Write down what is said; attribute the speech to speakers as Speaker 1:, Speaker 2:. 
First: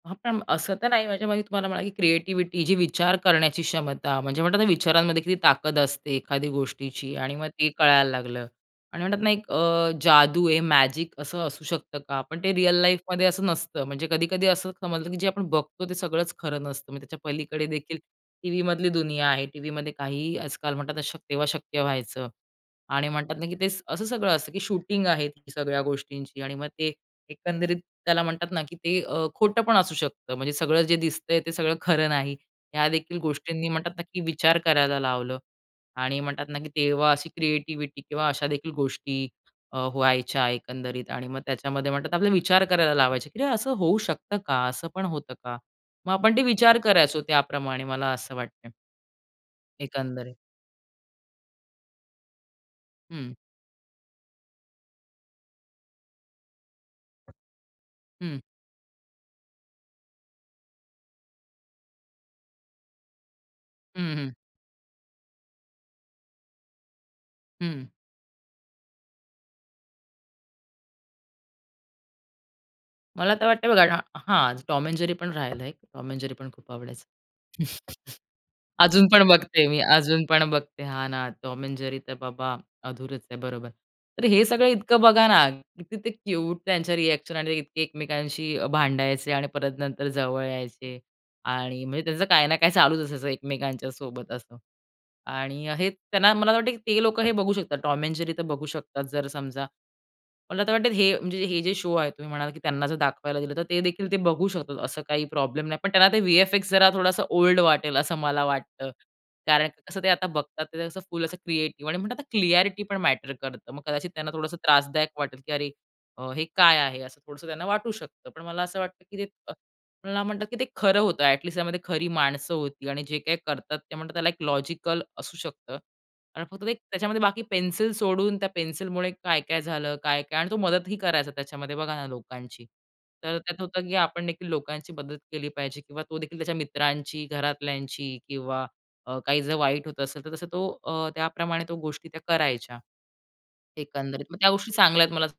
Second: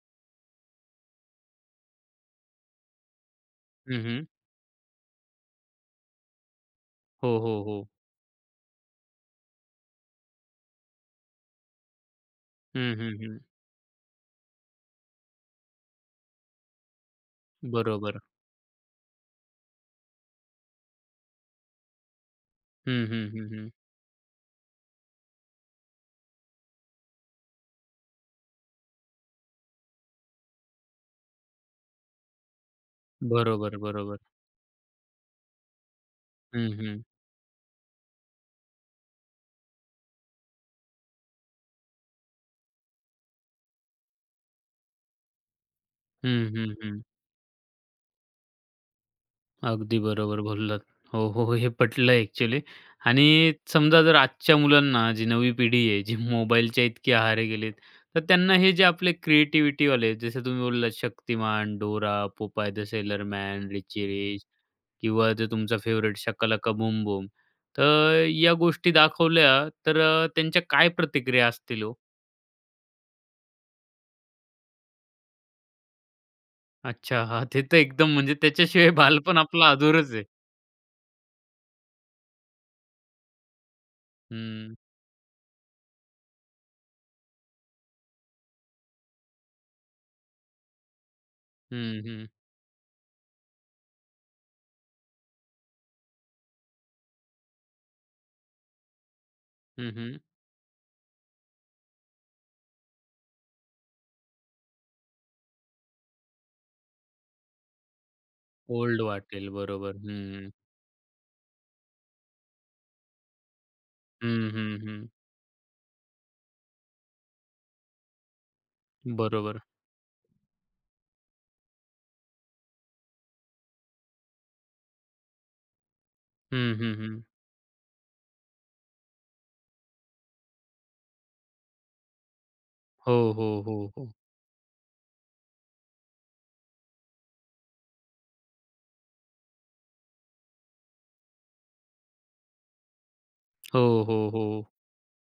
Speaker 1: हां. पण असं तर नाही म्हणजे म्हणजे तुम्हाला म्हणाला, की क्रिएटिव्हिटी जी विचार करण्याची
Speaker 2: हं,
Speaker 1: क्षमता.
Speaker 2: हं.
Speaker 1: म्हणजे म्हणतात ना, विचारांमध्ये किती ताकद असते एखादी गोष्टीची आणि
Speaker 2: हो,
Speaker 1: मग
Speaker 2: हो,
Speaker 1: ते
Speaker 2: हो.
Speaker 1: कळायला लागलं आणि म्हणतात ना, एक अ, जादू आहे मॅजिक असं असू शकतं का? पण ते रिअल
Speaker 2: हं, हं,
Speaker 1: लाईफमध्ये
Speaker 2: हं.
Speaker 1: असं नसतं. म्हणजे कधी-कधी असं समजलं, की जे आपण बघतो ते सगळंच खरं नसतं. मग त्याच्या पलीकडे देखील,
Speaker 2: बरोबर.
Speaker 1: टीव्हीमधली दुनिया आहे. टीव्हीमध्ये काहीही आजकाल म्हणतात तेव्हा शक्य व्हा तेव्हा शक्य व्हायचं
Speaker 2: हं,
Speaker 1: आणि
Speaker 2: हं,
Speaker 1: म्हणतात ना,
Speaker 2: हं,
Speaker 1: की ते
Speaker 2: हं.
Speaker 1: स असं सगळं असतं, की शूटिंग आहे, ती सगळ्या गोष्टींची आणि मग ते एकंदरीत त्याला म्हणतात ना, की ते अ, खोटं पण असू शकतं. म्हणजे सगळं जे दिसतंय ते सगळं खरं नाही. ह्या देखील गोष्टींनी
Speaker 2: बरोबर,
Speaker 1: म्हणतात ना, की
Speaker 2: बरोबर.
Speaker 1: विचार करायला लावलं. आणि म्हणतात ना, की
Speaker 2: हं, हं.
Speaker 1: तेव्हा अशी क्रिएटिव्हिटी किंवा अशा देखील गोष्टी अ, व्हायच्या एकंदरीत आणि मग त्याच्यामध्ये म्हणतात ना, आपला विचार करायला लावायचे, की असं होऊ शकतं का? असं पण होतं का? मग आपण ते
Speaker 2: हं, हं,
Speaker 1: विचार
Speaker 2: हं.
Speaker 1: करायचो त्याप्रमाणे मला असं वाटतंय.
Speaker 2: अगदी
Speaker 1: एकंदरीत.
Speaker 2: बरोबर बोललात. हो, हो. हे पटलं एक्चुअली आणि
Speaker 1: हं.
Speaker 2: समजा जर आजच्या मुलांना, जी नवी पिढी आहे जी मोबाईलच्या इतकी आहारी गेली आहे. तर
Speaker 1: हं.
Speaker 2: त्यांना हे जे आपले क्रिएटिव्हिटीवाले आहेत, जसं तुम्ही बोललात शक्तिमान, डोरा, पोपाय द सेलर मैन, रिची
Speaker 1: हं, हं.
Speaker 2: रिच किंवा जो तुमचा फेवराइट शाका लाका बूम बूम.
Speaker 1: हं.
Speaker 2: तर या गोष्टी दाखवल्या तर अ, त्यांच्या काय प्रतिक्रिया असतील हो?
Speaker 1: मला तर वाटतंय बघा हां, हां, टॉम एंड जेरी पण राहिलंय, टॉम एंड जेरी पण खूप आवडायचं.
Speaker 2: अच्छा, हां, ते तर एकदम म्हणजे त्याच्याशिवाय
Speaker 1: अजून पण
Speaker 2: बालपण
Speaker 1: बघते
Speaker 2: आपलं
Speaker 1: मी,
Speaker 2: अधुरंच आहे.
Speaker 1: अजून पण बघते. हा ना, टॉम एंड जेरी तर बाबा, अधुरंच आहे बरोबर. तर हे सगळं
Speaker 2: हं.
Speaker 1: इतकं बघा ना, किती ते क्यूट त्यांच्या रिएक्शन आणि इतके एकमेकांशी अ, भांडायचे आणि परत नंतर जवळ यायचे आणि
Speaker 2: हं,
Speaker 1: म्हणजे त्याचं
Speaker 2: हं.
Speaker 1: काही ना काही चालूच असायचं एकमेकांच्या सोबत असं आणि हे त्यांना मला असं वाटत, की ते लोकं हे बघू शकतात, टॉम एंड जेरी तर बघू शकतात जर समजा
Speaker 2: हं, हं.
Speaker 1: मला आता वाटतं, हे म्हणजे हे जे शो आहे, तुम्ही म्हणालात, की त्यांना जर दाखवायला दिलं तर ते देखील ते बघू शकतात, असं काही प्रॉब्लेम नाही. पण त्यांना ते व्हीएफएक्स जरा थोडासा ओल्ड वाटेल असं मला वाटतं.
Speaker 2: ओल्ड वाटेल,
Speaker 1: कारण
Speaker 2: बरोबर,
Speaker 1: कसं ते आता
Speaker 2: हं, हं.
Speaker 1: बघतात ते असं फुल असं क्रिएटिव्ह आणि म्हणतात आता क्लॅरिटी पण मॅटर करतं. मग कदाचित त्यांना
Speaker 2: हं,
Speaker 1: थोडंसं
Speaker 2: हं,
Speaker 1: त्रासदायक
Speaker 2: हं.
Speaker 1: वाटेल, की "अरे अ, हे काय आहे?" असं थोडसं त्यांना वाटू शकतं. पण मला असं वाटतं, की ते अ,
Speaker 2: बरोबर.
Speaker 1: मला म्हणतात, की ते खरं होतं, ॲट लीस्ट त्यामध्ये खरी माणसं होती आणि जे काही करतात ते म्हणतात त्याला एक लॉजिकल असू शकतं आणि फक्त ते
Speaker 2: हं,
Speaker 1: एक,
Speaker 2: हं,
Speaker 1: त्याच्यामध्ये
Speaker 2: हं.
Speaker 1: बाकी पेन्सिल सोडून त्या पेन्सिलमुळे काय-काय झालं काय-काय आणि तो मदतही करायचा त्याच्यामध्ये बघा ना, लोकांची.
Speaker 2: हो,
Speaker 1: तर त्यात
Speaker 2: हो,
Speaker 1: होतं,
Speaker 2: हो,
Speaker 1: की
Speaker 2: हो.
Speaker 1: आपण देखील लोकांची मदत केली पाहिजे किंवा तो देखील त्याच्या मित्रांची, घरातल्यांची किंवा अ, काही जर वाईट होत असेल तर तसं तो अ, त्याप्रमाणे तो गोष्टी त्या करायच्या,
Speaker 2: हो,
Speaker 1: एकंदरीत.
Speaker 2: हो,
Speaker 1: मग त्या
Speaker 2: हो.
Speaker 1: गोष्टी चांगल्या आहेत मला असं